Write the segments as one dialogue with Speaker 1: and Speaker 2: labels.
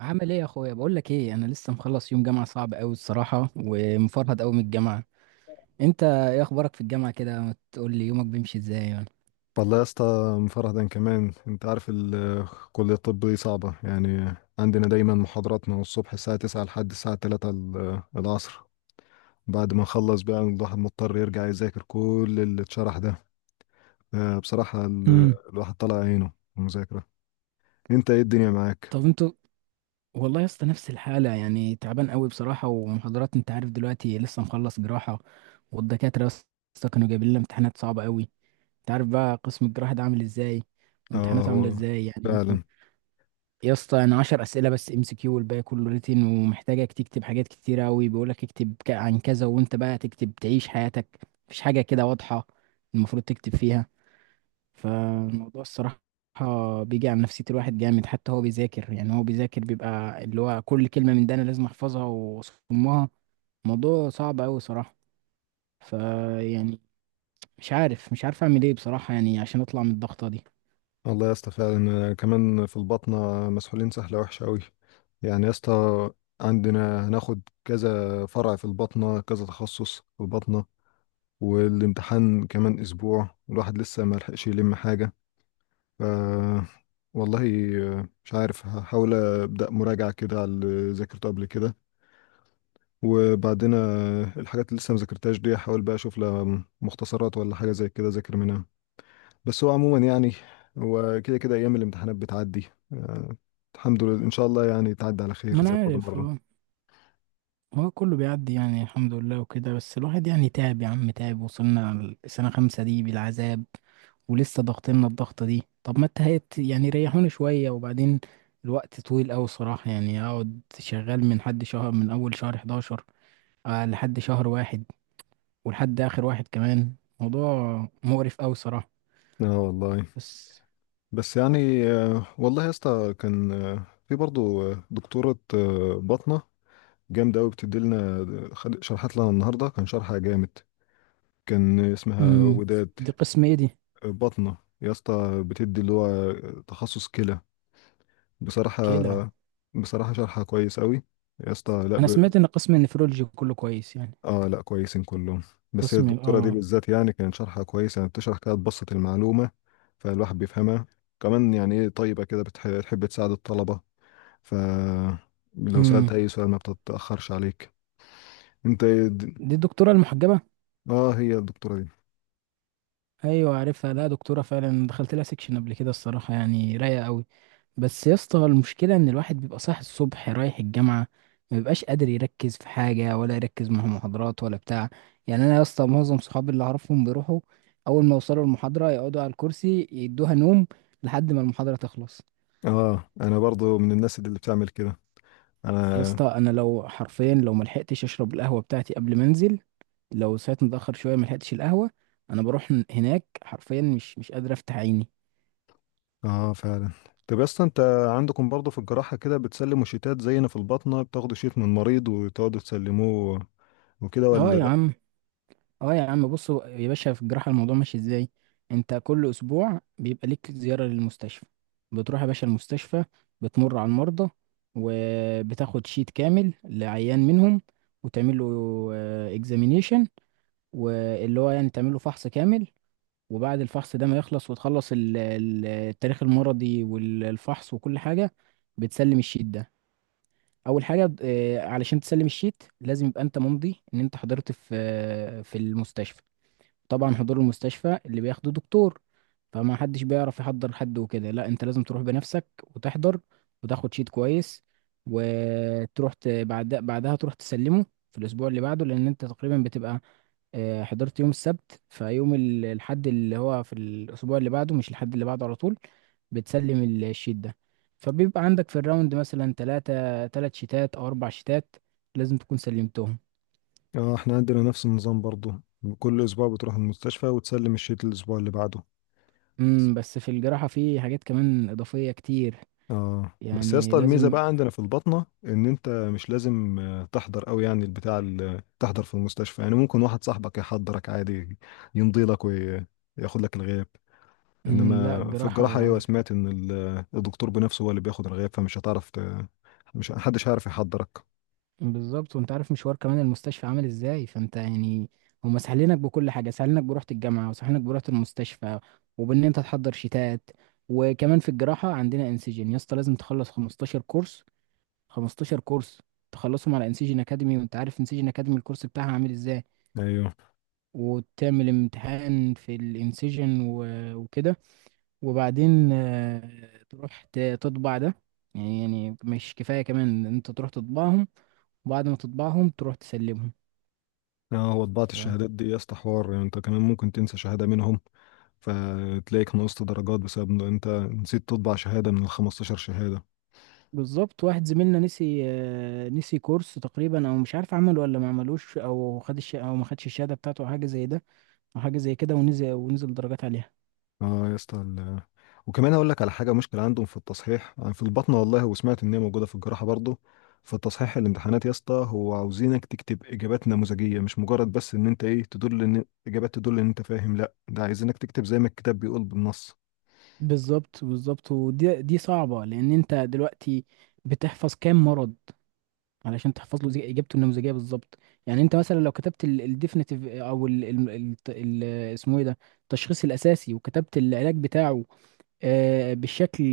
Speaker 1: عامل ايه يا اخويا؟ بقول لك ايه، انا لسه مخلص يوم جامعه صعب قوي الصراحه، ومفرهد قوي من الجامعه. انت ايه اخبارك في الجامعه كده؟ ما تقول لي يومك بيمشي ازاي يعني؟
Speaker 2: والله يا اسطى مفرهدا كمان. انت عارف كلية الطب دي صعبة، يعني عندنا دايما محاضرات من الصبح الساعة 9 لحد الساعة 3 العصر. بعد ما نخلص بقى الواحد مضطر يرجع يذاكر كل اللي اتشرح ده. بصراحة
Speaker 1: امم
Speaker 2: الواحد طلع عينه في المذاكرة. انت ايه الدنيا معاك؟
Speaker 1: طب انتوا؟ والله يا اسطى نفس الحاله، يعني تعبان قوي بصراحه، ومحاضرات، انت عارف دلوقتي لسه مخلص جراحه، والدكاتره يا اسطى كانوا جايبين لنا امتحانات صعبه قوي. انت عارف بقى قسم الجراحه ده عامل ازاي،
Speaker 2: اه
Speaker 1: وامتحاناته عامله
Speaker 2: هو
Speaker 1: ازاي يعني؟
Speaker 2: فعلا.
Speaker 1: يا اسطى انا 10 اسئله بس ام سي كيو، والباقي كله ريتن، ومحتاجك تكتب حاجات كتير قوي. بيقول لك اكتب عن كذا، وانت بقى تكتب تعيش حياتك. مفيش حاجه كده واضحه المفروض تكتب فيها. فالموضوع الصراحه بيجي على نفسيه الواحد جامد، حتى هو بيذاكر، يعني هو بيذاكر بيبقى اللي هو كل كلمه من ده انا لازم احفظها واصمها. موضوع صعب قوي صراحه، فيعني مش عارف اعمل ايه بصراحه، يعني عشان اطلع من الضغطه دي.
Speaker 2: والله يا اسطى فعلا، كمان في البطنة مسحولين سحلة وحشة أوي، يعني يا اسطى عندنا هناخد كذا فرع في البطنة، كذا تخصص في البطنة. والامتحان كمان اسبوع والواحد لسه ما لحقش يلم حاجه. ف والله مش عارف، هحاول ابدا مراجعه كده على اللي ذاكرته قبل كده، وبعدين الحاجات اللي لسه ما ذاكرتهاش دي احاول بقى اشوف لها مختصرات ولا حاجه زي كده ذاكر منها. بس هو عموما يعني هو كده كده ايام الامتحانات بتعدي. آه، الحمد لله ان شاء الله يعني تعدي على خير
Speaker 1: ما انا
Speaker 2: زي كل
Speaker 1: عارف،
Speaker 2: مره.
Speaker 1: هو كله بيعدي يعني الحمد لله وكده. بس الواحد يعني تعب يا عم، تعب. وصلنا لسنة خمسة دي بالعذاب، ولسه ضاغطيننا الضغطة دي. طب ما التهيت يعني، ريحوني شوية، وبعدين الوقت طويل أوي صراحة، يعني أقعد شغال من حد شهر، من أول شهر 11 لحد شهر واحد، ولحد آخر واحد كمان. موضوع مقرف أوي صراحة.
Speaker 2: اه والله.
Speaker 1: بس
Speaker 2: بس يعني والله يا اسطى كان في برضه دكتوره بطنه جامد قوي بتدي لنا. خد شرحت لنا النهارده كان شرحها جامد. كان اسمها
Speaker 1: مم.
Speaker 2: وداد.
Speaker 1: دي قسم إيه دي؟
Speaker 2: بطنه يا اسطى بتدي اللي هو تخصص كلى. بصراحه
Speaker 1: كلى.
Speaker 2: بصراحه شرحها كويس قوي يا اسطى. لا
Speaker 1: أنا
Speaker 2: ب...
Speaker 1: سمعت إن قسم النفرولوجي كله كويس يعني.
Speaker 2: اه لا كويسين كلهم. بس هي
Speaker 1: قسم ال-،
Speaker 2: الدكتوره دي بالذات يعني كان شرحها كويس، يعني بتشرح كده تبسط المعلومه، فالواحد بيفهمها. كمان يعني ايه طيبه كده، بتحب تساعد الطلبه. ف لو
Speaker 1: مم.
Speaker 2: سالت اي سؤال ما بتتاخرش عليك. انت إيه د-؟
Speaker 1: دي الدكتورة المحجبة؟
Speaker 2: اه هي الدكتوره دي.
Speaker 1: ايوه عارفها، لا دكتوره فعلا، دخلت لها سكشن قبل كده الصراحه، يعني رايقه قوي. بس يا اسطى المشكله ان الواحد بيبقى صاحي الصبح رايح الجامعه، ما بيبقاش قادر يركز في حاجه، ولا يركز مع محاضرات ولا بتاع. يعني انا يا اسطى معظم صحابي اللي اعرفهم بيروحوا اول ما يوصلوا المحاضره يقعدوا على الكرسي يدوها نوم لحد ما المحاضره تخلص.
Speaker 2: اه انا برضو من الناس اللي بتعمل كده.
Speaker 1: يا
Speaker 2: انا.
Speaker 1: اسطى انا لو حرفيا، لو ملحقتش اشرب القهوه بتاعتي قبل ما انزل، لو صحيت متاخر شويه ملحقتش القهوه، انا بروح هناك حرفيا مش قادر افتح عيني.
Speaker 2: اه فعلا. طب يا اسطى انت، عندكم برضو في الجراحة كده بتسلموا شيتات زينا في الباطنة؟ بتاخدوا شيت من المريض وتقعدوا تسلموه وكده
Speaker 1: اه
Speaker 2: ولا
Speaker 1: يا
Speaker 2: لا؟
Speaker 1: عم، اه يا عم، بص يا باشا، في الجراحة الموضوع ماشي ازاي، انت كل اسبوع بيبقى ليك زيارة للمستشفى، بتروح يا باشا المستشفى، بتمر على المرضى، وبتاخد شيت كامل لعيان منهم، وتعمل له اكزامينيشن، واللي هو يعني تعمل له فحص كامل. وبعد الفحص ده ما يخلص وتخلص التاريخ المرضي والفحص وكل حاجة، بتسلم الشيت ده. اول حاجة، علشان تسلم الشيت لازم يبقى انت ممضي ان انت حضرت في المستشفى. طبعا حضور المستشفى اللي بياخده دكتور، فما حدش بيعرف يحضر حد وكده، لا انت لازم تروح بنفسك وتحضر، وتاخد شيت كويس، وتروح بعدها تروح تسلمه في الاسبوع اللي بعده، لان انت تقريبا بتبقى حضرت يوم السبت، فيوم الحد اللي هو في الاسبوع اللي بعده، مش الحد اللي بعده على طول، بتسلم الشيت ده. فبيبقى عندك في الراوند مثلا ثلاث شيتات او اربع شيتات، لازم تكون سلمتهم.
Speaker 2: اه احنا عندنا نفس النظام برضو، كل اسبوع بتروح المستشفى وتسلم الشيت الاسبوع اللي بعده.
Speaker 1: امم، بس في الجراحة في حاجات كمان إضافية كتير.
Speaker 2: اه بس يا
Speaker 1: يعني
Speaker 2: اسطى الميزه
Speaker 1: لازم
Speaker 2: بقى عندنا في البطنه ان انت مش لازم تحضر قوي، يعني البتاع تحضر في المستشفى، يعني ممكن واحد صاحبك يحضرك عادي يمضي لك وياخد لك الغياب.
Speaker 1: لا،
Speaker 2: انما في الجراحه
Speaker 1: الجراحة
Speaker 2: ايوه سمعت ان الدكتور بنفسه هو اللي بياخد الغياب، فمش هتعرف ت... مش محدش هيعرف يحضرك.
Speaker 1: بالظبط، وانت عارف مشوار كمان المستشفى عامل ازاي، فانت يعني هما سهلينك بكل حاجة، سهلينك بروحة الجامعة، وسهلينك بروحة المستشفى، وبان انت تحضر شتات. وكمان في الجراحة عندنا انسجين يا اسطى، لازم تخلص 15 كورس، 15 كورس تخلصهم على انسجين اكاديمي، وانت عارف انسجين اكاديمي الكورس بتاعها عامل ازاي،
Speaker 2: ايوه.
Speaker 1: وتعمل امتحان في الانسجين و- وكده، وبعدين تروح تطبع ده. يعني يعني مش كفاية كمان إن انت تروح تطبعهم، وبعد ما تطبعهم تروح تسلمهم.
Speaker 2: اه هو طباعه
Speaker 1: ف
Speaker 2: الشهادات دي يا اسطى حوار، يعني انت كمان ممكن تنسى شهاده منهم، فتلاقيك نقصت درجات بسبب ان انت نسيت تطبع شهاده من ال 15 شهاده.
Speaker 1: بالظبط، واحد زميلنا نسي كورس تقريبا، او مش عارف عمله ولا ما عملوش، او ما خدش الشهادة بتاعته، او حاجة زي كده، ونزل درجات عليها.
Speaker 2: اه يا اسطى وكمان اقول لك على حاجه. مشكله عندهم في التصحيح يعني في البطنه، والله وسمعت ان هي موجوده في الجراحه برضه. في التصحيح الامتحانات يا اسطى هو عاوزينك تكتب اجابات نموذجيه، مش مجرد بس ان انت ايه تدل ان اجابات تدل ان انت فاهم، لا ده عايزينك تكتب زي ما الكتاب بيقول بالنص.
Speaker 1: بالظبط، ودي صعبة، لان انت دلوقتي بتحفظ كام مرض علشان تحفظ له اجابته النموذجيه بالظبط. يعني انت مثلا لو كتبت الديفينيتيف، او ال اسمه ايه ده التشخيص الاساسي، وكتبت العلاج بتاعه، آه، بالشكل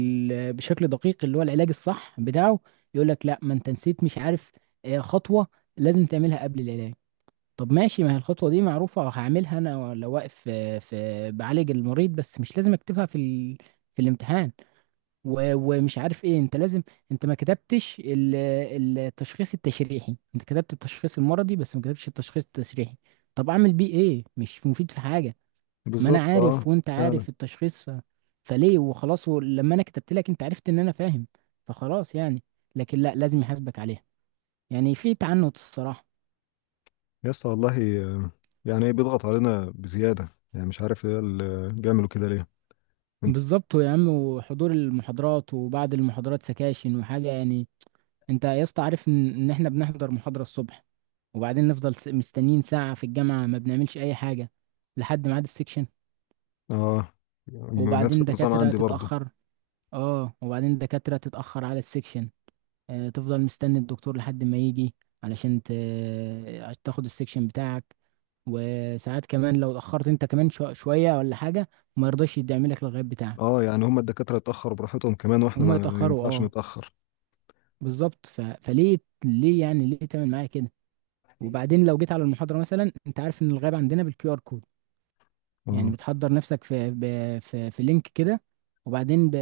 Speaker 1: بشكل دقيق، اللي هو العلاج الصح بتاعه، يقول لك لا، ما انت نسيت، مش عارف، خطوه لازم تعملها قبل العلاج. طب ماشي، ما هي الخطوه دي معروفه هعملها انا لو واقف بعالج المريض، بس مش لازم اكتبها في الامتحان. ومش عارف ايه، انت لازم انت ما كتبتش التشخيص التشريحي، انت كتبت التشخيص المرضي، بس ما كتبتش التشخيص التشريحي. طب اعمل بيه ايه، مش مفيد في حاجة. ما انا
Speaker 2: بالظبط. اه
Speaker 1: عارف، وانت
Speaker 2: فعلا.
Speaker 1: عارف التشخيص. فليه؟ وخلاص، لما انا كتبت لك انت عرفت ان انا فاهم، فخلاص يعني. لكن لا، لازم يحاسبك عليها، يعني في تعنت الصراحة.
Speaker 2: يا اسطى والله يعني ايه بيضغط علينا بزياده، يعني مش عارف ايه اللي بيعملوا كده ليه. انت-؟
Speaker 1: بالظبط يا عم، وحضور المحاضرات، وبعد المحاضرات سكاشن وحاجة يعني. انت يا اسطى عارف ان احنا بنحضر محاضرة الصبح، وبعدين نفضل مستنيين ساعة في الجامعة ما بنعملش اي حاجة لحد ميعاد السكشن.
Speaker 2: اه نفس
Speaker 1: وبعدين
Speaker 2: النظام
Speaker 1: دكاترة
Speaker 2: عندي برضه.
Speaker 1: تتأخر اه وبعدين دكاترة تتأخر على السكشن. اه، تفضل مستني الدكتور لحد ما يجي، علشان ت... عشان تاخد السكشن بتاعك. وساعات كمان لو اتأخرت انت كمان شوية ولا حاجة، ما يرضاش يدعم لك الغياب بتاعك.
Speaker 2: اه يعني هم الدكاتره اتاخروا براحتهم كمان واحنا
Speaker 1: هما
Speaker 2: ما
Speaker 1: يتأخروا،
Speaker 2: ينفعش
Speaker 1: اه.
Speaker 2: نتاخر.
Speaker 1: بالظبط. فليه؟ ليه يعني؟ ليه تعمل معايا كده؟ وبعدين لو جيت على المحاضرة مثلا، انت عارف ان الغاب عندنا بالكيو ار كود، يعني
Speaker 2: اه
Speaker 1: بتحضر نفسك في لينك كده، وبعدين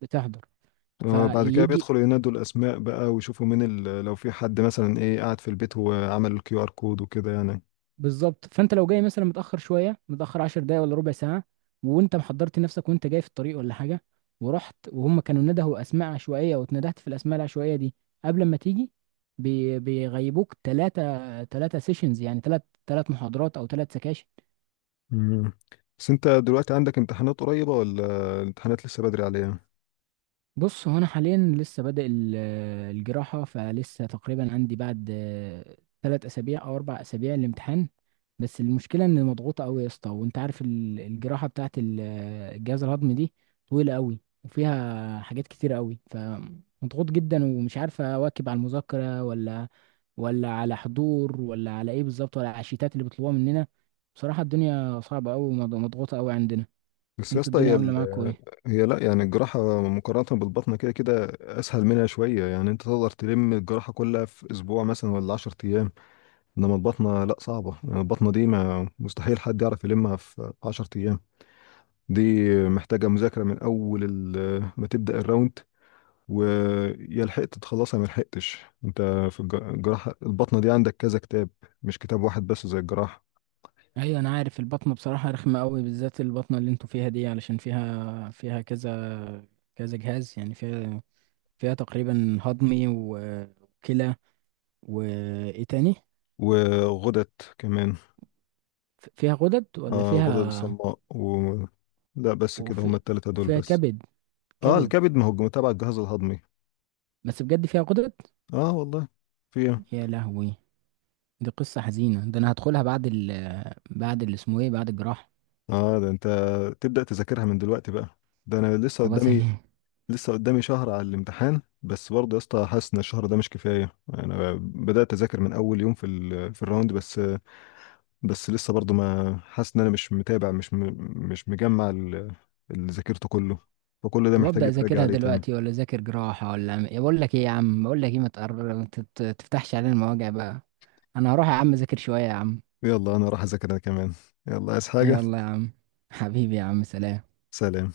Speaker 1: بتحضر
Speaker 2: بعد كده
Speaker 1: فيجي.
Speaker 2: بيدخلوا ينادوا الاسماء بقى ويشوفوا مين ال...، لو في حد مثلا ايه قاعد في البيت وعمل الكيو ار كود وكده يعني.
Speaker 1: بالظبط، فانت لو جاي مثلا متأخر شوية، متأخر 10 دقايق ولا ربع ساعة، وانت محضرت نفسك وانت جاي في الطريق ولا حاجة، ورحت، وهم كانوا ندهوا اسماء عشوائية، واتندهت في الاسماء العشوائية دي قبل ما تيجي، بيغيبوك ثلاثة سيشنز، يعني ثلاث محاضرات او ثلاث سكاشن.
Speaker 2: مم. بس انت دلوقتي عندك امتحانات قريبة ولا الامتحانات لسه بدري عليها؟
Speaker 1: بص هو انا حاليا لسه بادئ الجراحه، فلسه تقريبا عندي بعد ثلاث اسابيع او اربع اسابيع الامتحان. بس المشكله ان مضغوطه قوي يا اسطى، وانت عارف الجراحه بتاعت الجهاز الهضمي دي، طويله قوي وفيها حاجات كتير قوي، فمضغوط جدا ومش عارف اواكب على المذاكره ولا على حضور، ولا على ايه بالظبط، ولا على الشيتات اللي بيطلبوها مننا. بصراحه الدنيا صعبه قوي ومضغوطه قوي عندنا.
Speaker 2: بس يا
Speaker 1: انتوا
Speaker 2: اسطى
Speaker 1: الدنيا
Speaker 2: هي
Speaker 1: عامله
Speaker 2: ال...
Speaker 1: معاكم ايه؟
Speaker 2: هي لا، يعني الجراحة مقارنة بالبطنة كده كده اسهل منها شوية، يعني انت تقدر تلم الجراحة كلها في اسبوع مثلا ولا 10 ايام. انما البطنة لا صعبة، يعني البطنة دي ما مستحيل حد يعرف يلمها في 10 ايام. دي محتاجة مذاكرة من أول ما تبدأ الراوند، ويا لحقت تخلصها ما لحقتش. انت في الجراحة. البطنة دي عندك كذا كتاب، مش كتاب واحد بس زي الجراحة.
Speaker 1: ايوه انا عارف، البطنه بصراحه رخمه قوي، بالذات البطنه اللي انتوا فيها دي، علشان فيها كذا كذا جهاز، يعني فيها تقريبا هضمي و- وكلى، وايه تاني؟
Speaker 2: وغدد كمان.
Speaker 1: فيها غدد ولا
Speaker 2: آه غدد
Speaker 1: فيها،
Speaker 2: الصماء و... لا بس كده هما
Speaker 1: وفي
Speaker 2: التلاتة دول
Speaker 1: وفيها
Speaker 2: بس.
Speaker 1: كبد،
Speaker 2: اه
Speaker 1: كبد.
Speaker 2: الكبد، ما هو تبع الجهاز الهضمي.
Speaker 1: بس بجد فيها غدد.
Speaker 2: اه والله. في ايه؟
Speaker 1: يا لهوي، دي قصه حزينه، ده انا هدخلها بعد اللي اسمه ايه، بعد الجراحه.
Speaker 2: اه ده انت تبدأ تذاكرها من دلوقتي بقى؟ ده انا لسه
Speaker 1: طب ازاي؟
Speaker 2: قدامي. لسه قدامي شهر على الامتحان، بس برضه يا اسطى حاسس ان الشهر ده مش كفايه. انا بدات اذاكر من اول يوم في في الراوند بس. بس لسه برضه ما حاسس ان انا مش متابع، مش م... مش مجمع اللي ذاكرته كله. فكل ده
Speaker 1: طب
Speaker 2: محتاج
Speaker 1: ابدا
Speaker 2: يتراجع
Speaker 1: اذاكرها
Speaker 2: عليه تاني.
Speaker 1: دلوقتي، ولا اذاكر جراحه، ولا أعمل- إيه؟ بقول لك ايه يا عم بقول لك ايه ما تفتحش علينا المواجع بقى. انا هروح يا عم اذاكر شويه يا عم.
Speaker 2: يلا انا راح اذاكر انا كمان. يلا عايز حاجه؟
Speaker 1: يلا يا عم، حبيبي يا عم، سلام.
Speaker 2: سلام.